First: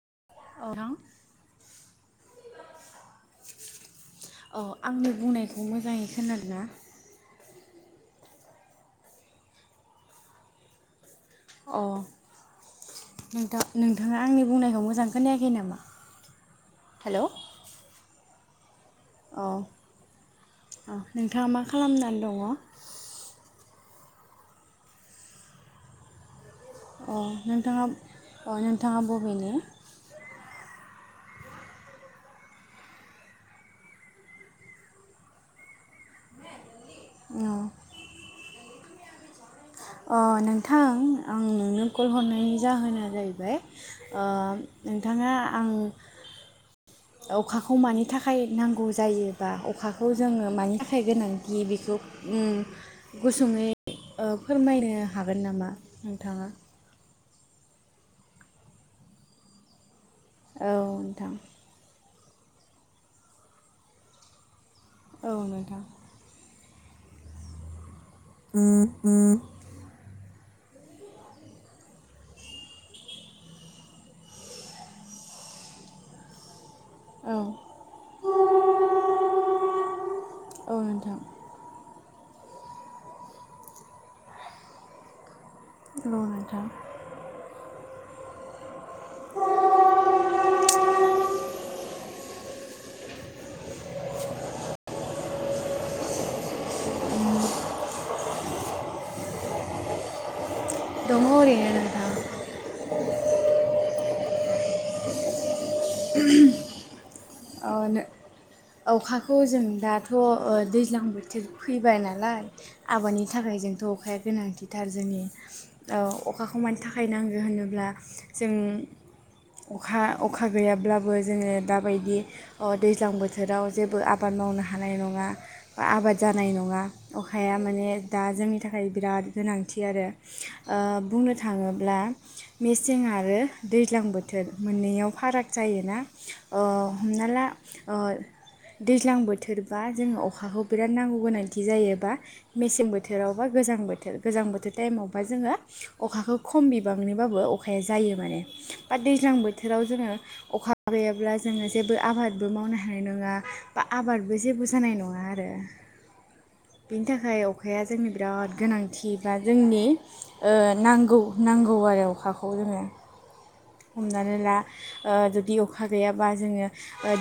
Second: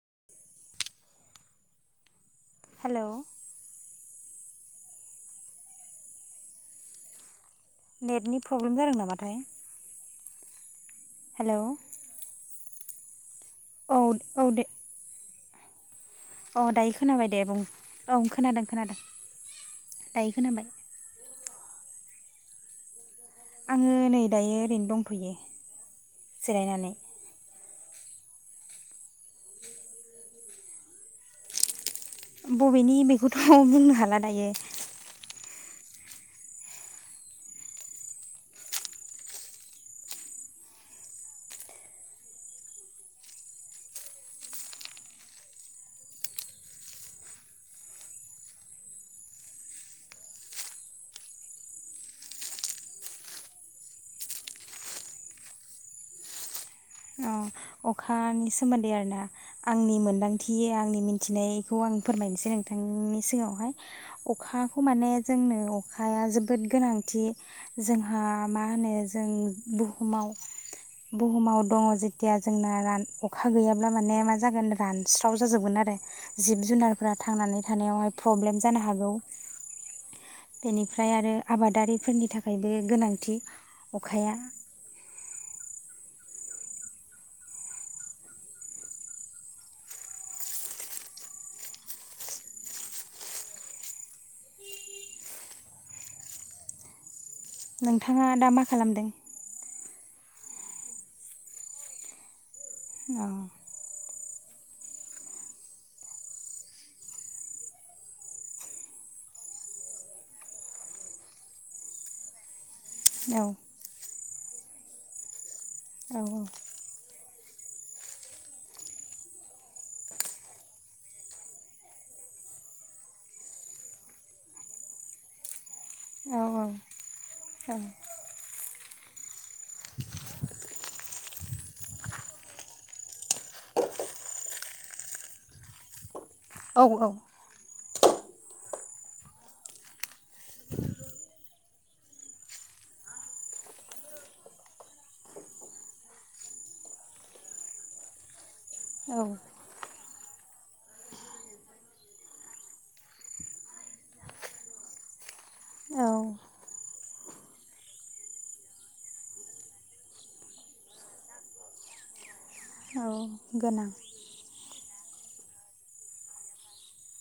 [unintelligible] हेल' औ आंनि बुंनायखौ मोजाङै खोनादों ना? नेटनि प्रब्लेम जादों नामाथाय? हेल' नोंथा नोंथाङा आंनि दे बुंनायखौ मोजांखै खै नामा अ दायो खोनाबाय दे बुं औ खोनादों खोनादों औ दायो खोनाबाय औ नोंथाङा मा खालामनानै दङो आङो नै दायो ओरैनो दंथयो जिरायनानै अ नोंथाङा अ नोंथाङा बबेनि बबेनि बेखौथ बुंनो हाला दायो औ ओ नोंथां आं नोंनो कल हरनायनि जाहोना जाहैबाय ओ नोंथाङा आं अखाखौ मानि थाखाय नांगौ जायोबा अखाखौ जोङो मानि थाखाय गोनांथि बेखौ उम गुसुङै ओ फोरमायनो हागोन नामा नोंथाङा अ अखानि सोमोन्दै आरोना आंनि मोन औ मोनदांथियो आंनि नोंथां मिथिनायखौ आं फोरमायनोसै नोंथांनि सिगाङावहाय अखा खौ माने औ जोंनो नोंथां अखाया जो बोद गोनांथि जोंहा हा मा होनो जों बुहुमाव बुहुमाव दङो जेथिया जोंना रान अखा गैयाब्ला माने मा जागोन रानस्राव जाजोबगोन आरो जिब जुनार फ्रा औ थांनानै थानायावहाय प्रब्लेम जानो हागौ औ बेनिफ्राय नोंथां आरो आबादारि फोरनि थाखायबो गोनांथि अखाया ल नोंथां [unintelligible] नोंथाङा दा मा खालामदों? दंङो ओरैनो नोंथां औ [unintelligible] अ नों अखाखौ जों दाथ ओ दैज्लां बोथोर फैबाय नालाय आबादनि औ थाखाय जोंथ अखाया गोनां थिटार जोंनि औ अखाखौ मानि थाखाय नाङो मानो होनोब्ला जों अखा अखा गैयाब्लाबो जोङो दाबायदि अ दैज्लां बोथोराव जेबो आबाद मावनो हानाय नङा बा आबाद औ जानाय नङा अखाया औ माने दा जोंनि थाखाय ओमफ्राय बिराद गोनांथि आरो ओ बुंनो थाङोब्ला मेसें आरो दैज्लां बोथोर मोननैयाव फाराग जायो ना औ हमनाला ओ दैज्लां बोथोरबा जोङो अखाखौ बिराद नांगौ गोनांथि जायोबा मेसें बोथोराव बा गोजां बोथोर गोजां बोथोर टाइमावबा जोङो अखाखौ खम बिबांनिबाबो अखाया जायो माने बा औ दैज्लां बोथोराव जोङो अखा गैयाब्ला जोङो जेबो आबादबो मावनो हानाय नङा बा आबादबो जेबो जानाय नङा आरो औ बेनि थाखाय अखाया जोंनि बिराद गोनांथि बा जोंनि ओ नांगौ नांगौ आरो अखाखौ जोङो। औ। गोनां हमनानै ला ओ जुदि अखा गैयाबा जोङो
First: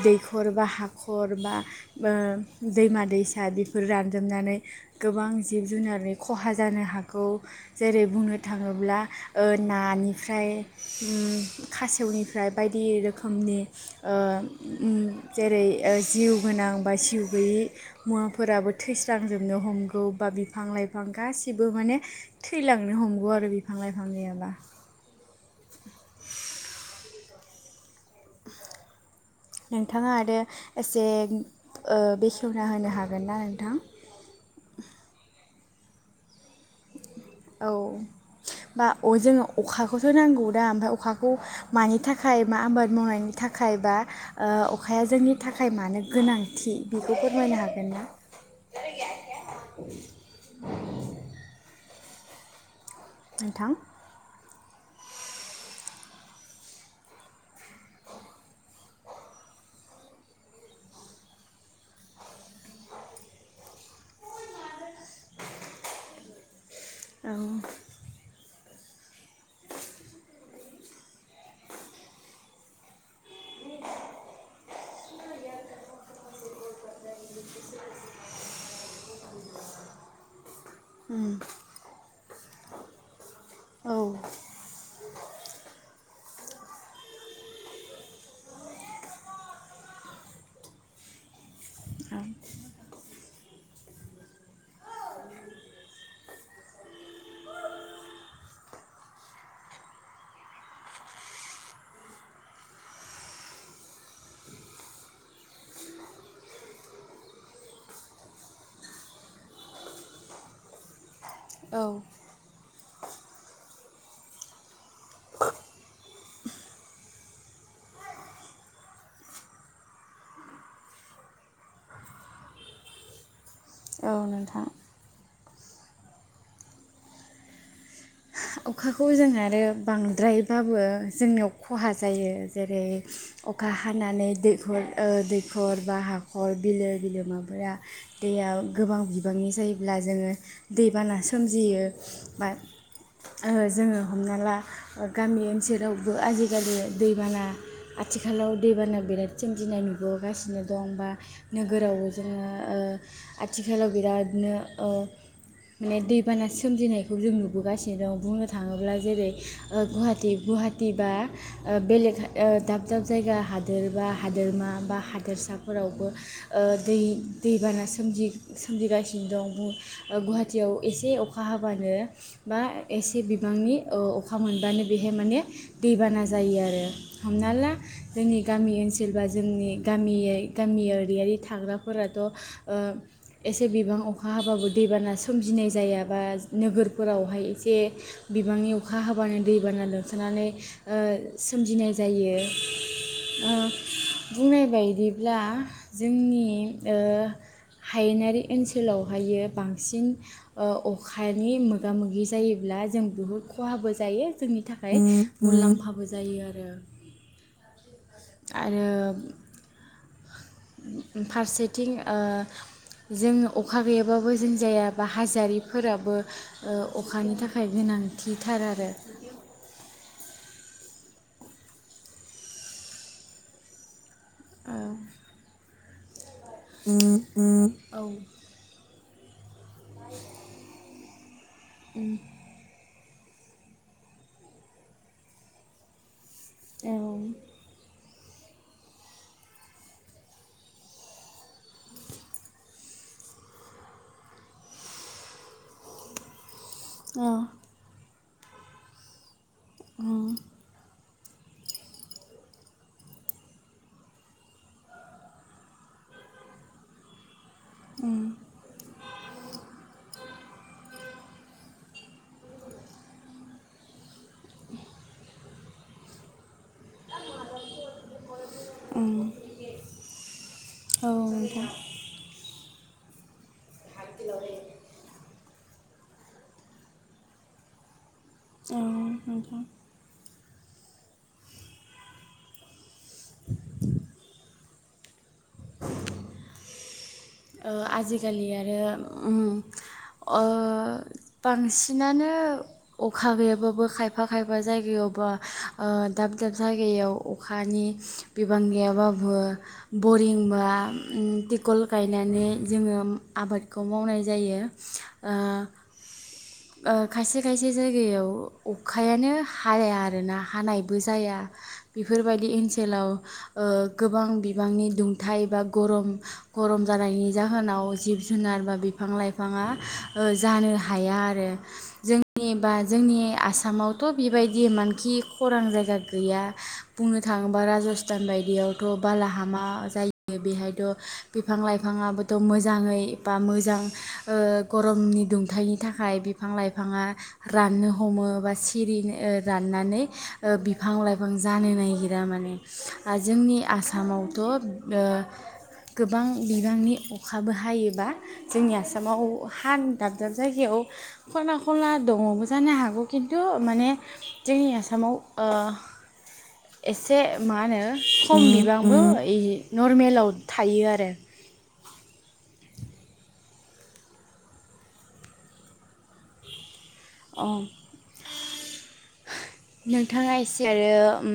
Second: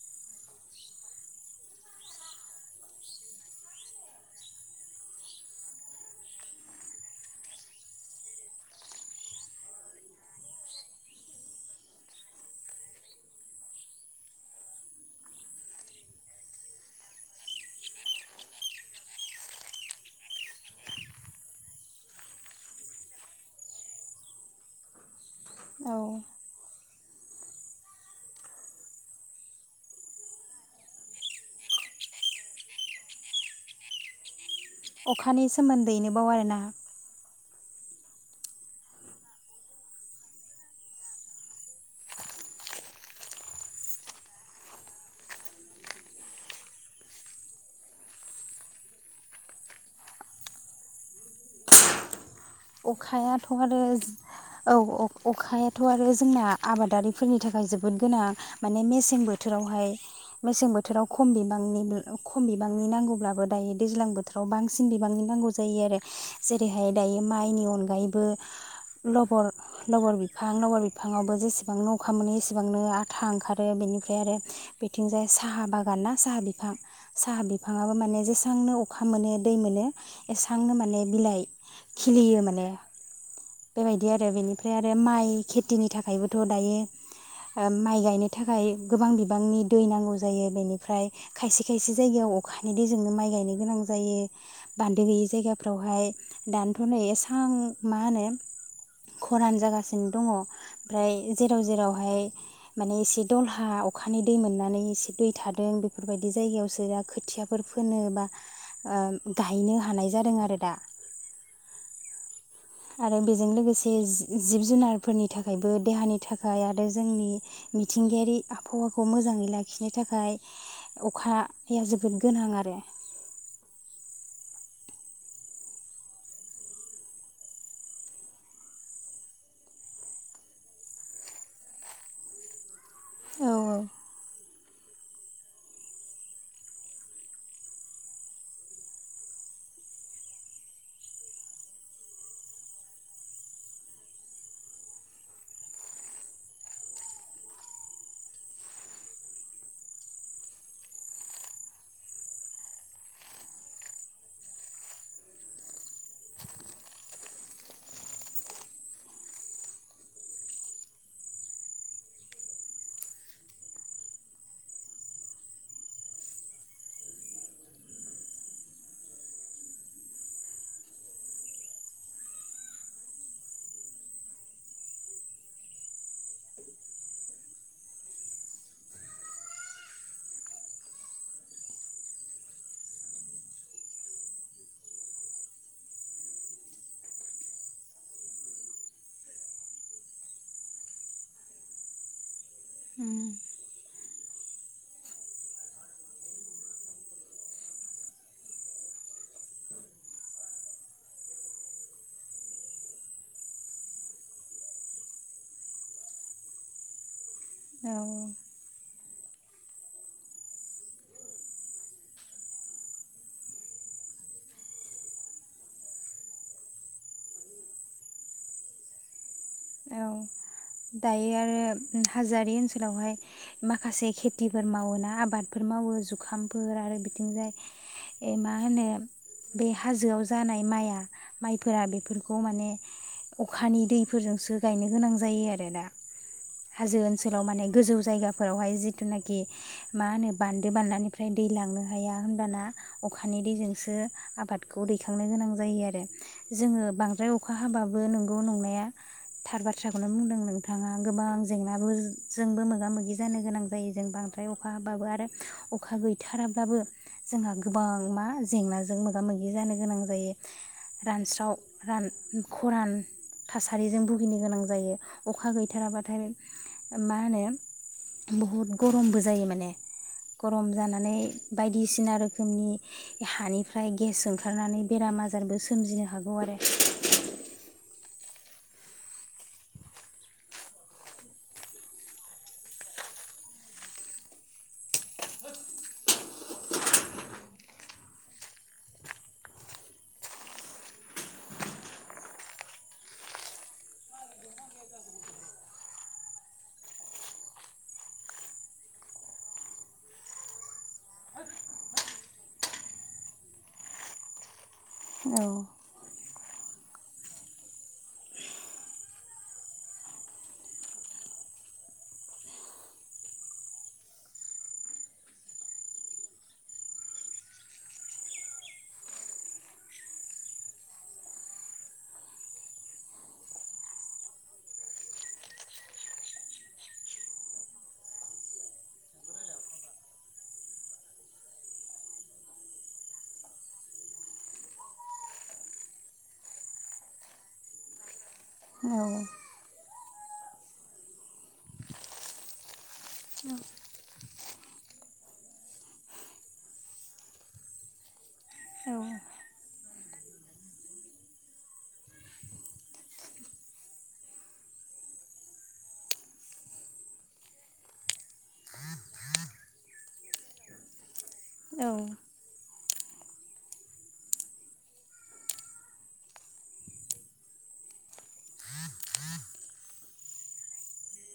दैखर बा हाखर बा दैमा दैसा बेफोर रानजोबनानै गोबां जिब जुनारनि खहा जानो हागौ। जेरै बुंनो थाङोब्ला ओ नानिफ्राय उम खासेवनिफ्राय बायदि रोखोमनि ओ उम जेरै जिउ गोनां बा जिउ गैयि मुवाफोराबो थैस्रांजोबनो हमगौ बा बिफां लाइफां गासिबो माने थैलांनो हमगौ आरो बिफां लाइफां गैयाबा। औ। नोंथाङा आरो एसे ओ बेखेवना होनो हागोन ना नोंथां? अखानि सोमोन्दैनोबाव आरोना? औ बा अ जोङो अखाखौसो नांगौ दा ओमफ्राय अखाखौ मानि थाखाय मा आबाद मावनायनि थाखाय बा ओ अखाया जोंनि थाखाय मानो गोनांथि बेखौ फोरमायनो हागोन ना? अखायाथ' नोंथां आरो औ अ- अखायाथ' आरो जोंना आबादारिफोरनि थाखाय जोबोद गोनां माने मेसें बोथोरावहाय मेसें बोथोराव ख-खम बिबांनि खम बिबांनि नांगौब्लाबो दायो दैज्लां बोथोराव बां बांसिन बिबांनि नांगौ जायो आरो जेरैहाय औ माइनि अनगायैबो लबर लबर बिफां लबर बिफाङावबो जेसेबांनो अखा मोनो एसेबांनो आथा ओंखारो बेनिफ्राय आरो बेथिंजाय साहा बागान ना साहा बिफां साहा बिफाङाबो माने जेसांनो अखा मोनो दै मोनो एसां। सांनो माने बिलाइ बियो माने औ बेबायदि आरो बेनिफ्राय आरो माइ खेथिनि थाखायबो थ' दायो ओ माइ गायनो थाखाय गोबां बिबांनि दै नांगौ जायो बेनिफ्राय खायसे खायसे जायगायाव अखानि दै जोंनो माइ गायनो गोनां जायो बान्दो गैयै जायगाफ्रावहाय दानथ' नै एसां मा होनो खरान जागासिनो दङ ओमफ्राय जेराव जेरावहाय माने एसे दलहा अखानि दै मोननानै एसे दै थादों बेफोरबायदि जायगायावसो दा खोथियाफोर फोनो बा गायनो ओ हानाय जादों आरो दा औ आरो बेजों लोगोसे जि-जिब जुनारफोरनि थाखायबो देहानि थाखाय आरो जोंनि मिथिंगायारि आबहावाखौ मोजाङै लाखिनो थाखाय अखाया जोबोद गोनां आरो औ नोंथां अखाखौ जों आरो बांद्रायबाबो जोंनियाव खहा जायो। ‌ जेरै औ अखा हानानै दै दैखर ओ दैखर बा हाखर बिलो बिलोमाफोरा दैया गोबां बिबांनि जायोब्ला जोङो दैबाना सोमजियो बा जोङो हमना ला गामि ओनसोलावबो आजिखालि दैबाना आथिखालाव दैबाना बिराद सोमजिनाय नुबोगासिनो दं बा नोगोरावबो जोङो आथिखालाव बिरादनो ओ माने दैबाना सोमजिनायखौ जों नुबोगासिनो। बुंनो थाङोब्ला जेरै ओ गुवाहाटि गुवाहाटि बा बेलेग दाब दाब जायगा हादोर बा हादोरमा बा हादोरसाफोरावबो ओ दै दैबाना सोमजिगासिनो दं। बुं गुवाहाटियाव एसे अखा हाबानो बा एसे बिबांनि ओ अखा मोनबानो बेहाय माने दैबाना जायो आरो हमना ला जोंनि गामि ओनसोल बा जोंनि गामि गामि गामियारि थाग्राफोराथ' ओ एसे बिबां अखा हाबाबो दैबाना सोमजिनाय जायाबा नोगोरफोराव। बेवहाय एसे बिबांनि अखा हाबानो दैबाना लोमसानानै ओ सोमजिनाय जायो। उम ओ बुंनाय बायदिब्ला जोंनि ओ हायेनारि ओनसोलावहायो बांसिन ओ अखानि मो मोगा मोगि जायोब्ला जों बुहुद खहाबो जायो जोंनि थाखाय मुलाम्फाबो जायो आरो औ आरो फारसेथिं ओ जों अखा गैयाबाबो जों जायाबा हाजोरिफोराबो ओ अखानि थाखाय गोनांथिथार आरो औ दायो आरो हाजोआरि ओनसोलावहाय माखासे खे खेथिफोर ओ, मावोना आबादफोर मावो जुखाम। फोर आरो उम बिथिंजाय उम ए मा होनो बे हाजोआव जानाय माइआ। माइफोरा बेफोरखौ माने अखानि दैफोरजोंसो गायनो गोनां जायो आरोना। औ हाजो ओनसोलाव माने गोजौ जायगा। फोरावहाय जिथुनाखि मा होनो बान्दो बानलानिफ्राय दै लांनो हाया होनबाना अखानि दैजोंसो आबादखौ दैखांनो गोनां जायो आरो। जोङो औ बांद्राय अखा हाबाबो गौ नंनाया। थार बाथ्राखौनो बुंदों नोंथाङा। गोबां जेंनाबो जोंबो मोगा मोगि जानो गोनां जायो जों बांद्राय अखा हाबाबो आरो अखा गैथाराब्लाबो जोंहा गोबां गोबां मा जेंनाजों मोगा मोगि जानो गोनां जायो। रानस्राव रान खरान थासा सारिजों भुगिनो गोनां जायो अखा गैथाराबाथाय। मा होनो बहुद गरमबो जायो माने गरम औ जानानै नोंथां बायदिसिना रोखोमनि हानि फ्राय गेस ओंखारनानै बेरामा आ जारबो सोमजिनो हागौ आरो। ओं नोंथां। [inaudible] [inaudible] ओ आजिखालि आरो ओम ओ बांसिनानो अखा गैयाबाबो खायफा खायफा जायगायाव बा ओ दाब दाब जायगायाव अखानि बिबां गैयाबाबो बरिं बा ओ थिकल गायनानै जोङो आबादखौ मावनाय जायो आ औ ओ खायसे खायसे जायगायाव अखायानो हाया आरोना हानायबो जाया बेफोरबायदि इनसोलाव ओ गोबां बिबांनि दुंथाइ बा गरम गरम जानायनि जाहोनाव जिब जुनार बा बिफां लाइफाङा ओ जानो हाया आ रो जोंनि बा जोंनि आसामावथ' बेबायदि मानखि खरां जायगा गैया बुंनो थाङोबा राजस्थान बायदियावथ' बालाहामा जायो बेहायथ' बिफां लाइफाङाबोथ' मोजाङै बा मोजां ओ गरमनि दुंथायनि थाखाय। फां लाइफांआ राननो हमो बा सिरि औ ओ राननानै ओ बिफां लाइफां जानो नागिरा माने जोंनि आसामावथ' ओ गोबां बिबांनि अखाबो हायोबा। जोंनि औ आसामआव हान दाब दाब जायगायाव खना खनला दङबो जानो हागौ खिन्थु माने जोंनि आसामआव ओ एसे मा होनो खम बिबांबो इ नरमेलाव थायो आरो। औ। अ होह नोंथाङा एसे आरो ओम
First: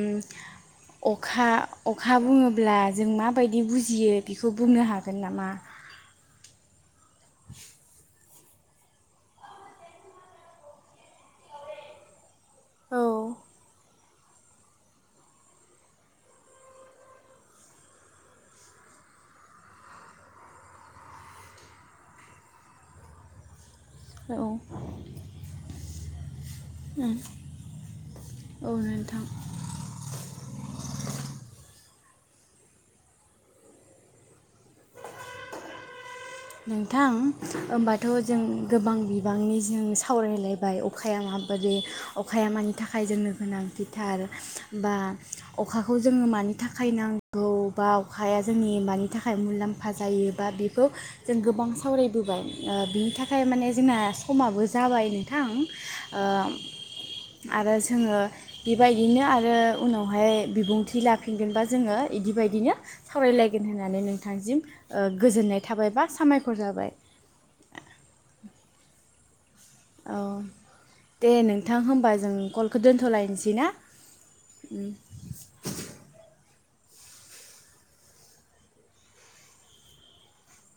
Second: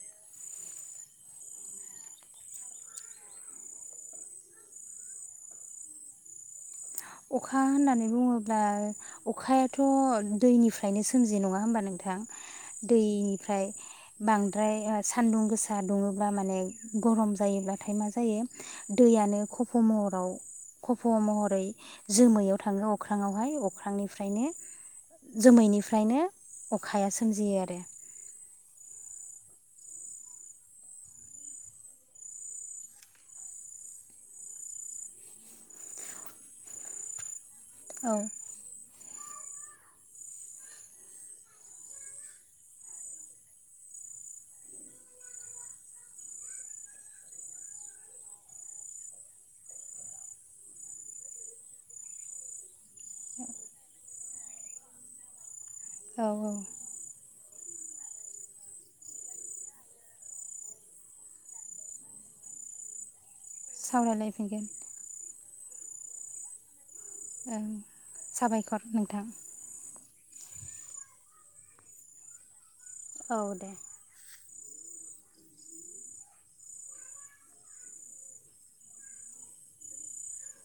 अखा अखा बुङोब्ला जों माबायदि बुजियो बेखौ बुंनो हागोन नामा। अखा होननानै बुङोब्ला दा अखायाथ' दैनिफ्रायनो सोमजि नङा होमबा नोंथां? औ दैनिफ्राय बांद्राय सान्दुं गोसा दुङोब्ला माने गरम जायोब्लाथाय मा जायो दैयानो खफ महराव खफ महरै जोमैयाव थाङो अख्रांआवहाय औ अख्रांनिफ्रायनो जोमैनि ओंखायनो अखाया सोमजियो आरो औ नोंथां नोंथां होमबाथ औ जों गोबां बिब गोबांनि जों सावरायलायबाय अखाया माबादि अखाया मानि थाखाय जोंनो गोनांथिथार बा अखाखौ जोङो मानि थाखाय नांगौ बा अखाया जोंनि मानि थाखाय मुलाम्फा जायो बा बेखौ जों गोबां सावरायबोबाय ओ बिनि थाखाय माने जोंना समाबो जाबाय नोंथां ओ औ आरो जोङो बेबायदिनो आरो उनावहाय बिबुंथि लाफिनगोनबा जोङो बिदिबायदिनो सावरायलायगोन होननानै नोंथांसिम सावरायलायफिनगोन ओ गोजोननाय थाबायबा सामायखर जाबाय ओं साबायखर नोंथां औ दे नोंथां होमबा जों कल बेखौ दोनथ औ लायनोसै ना? दे उ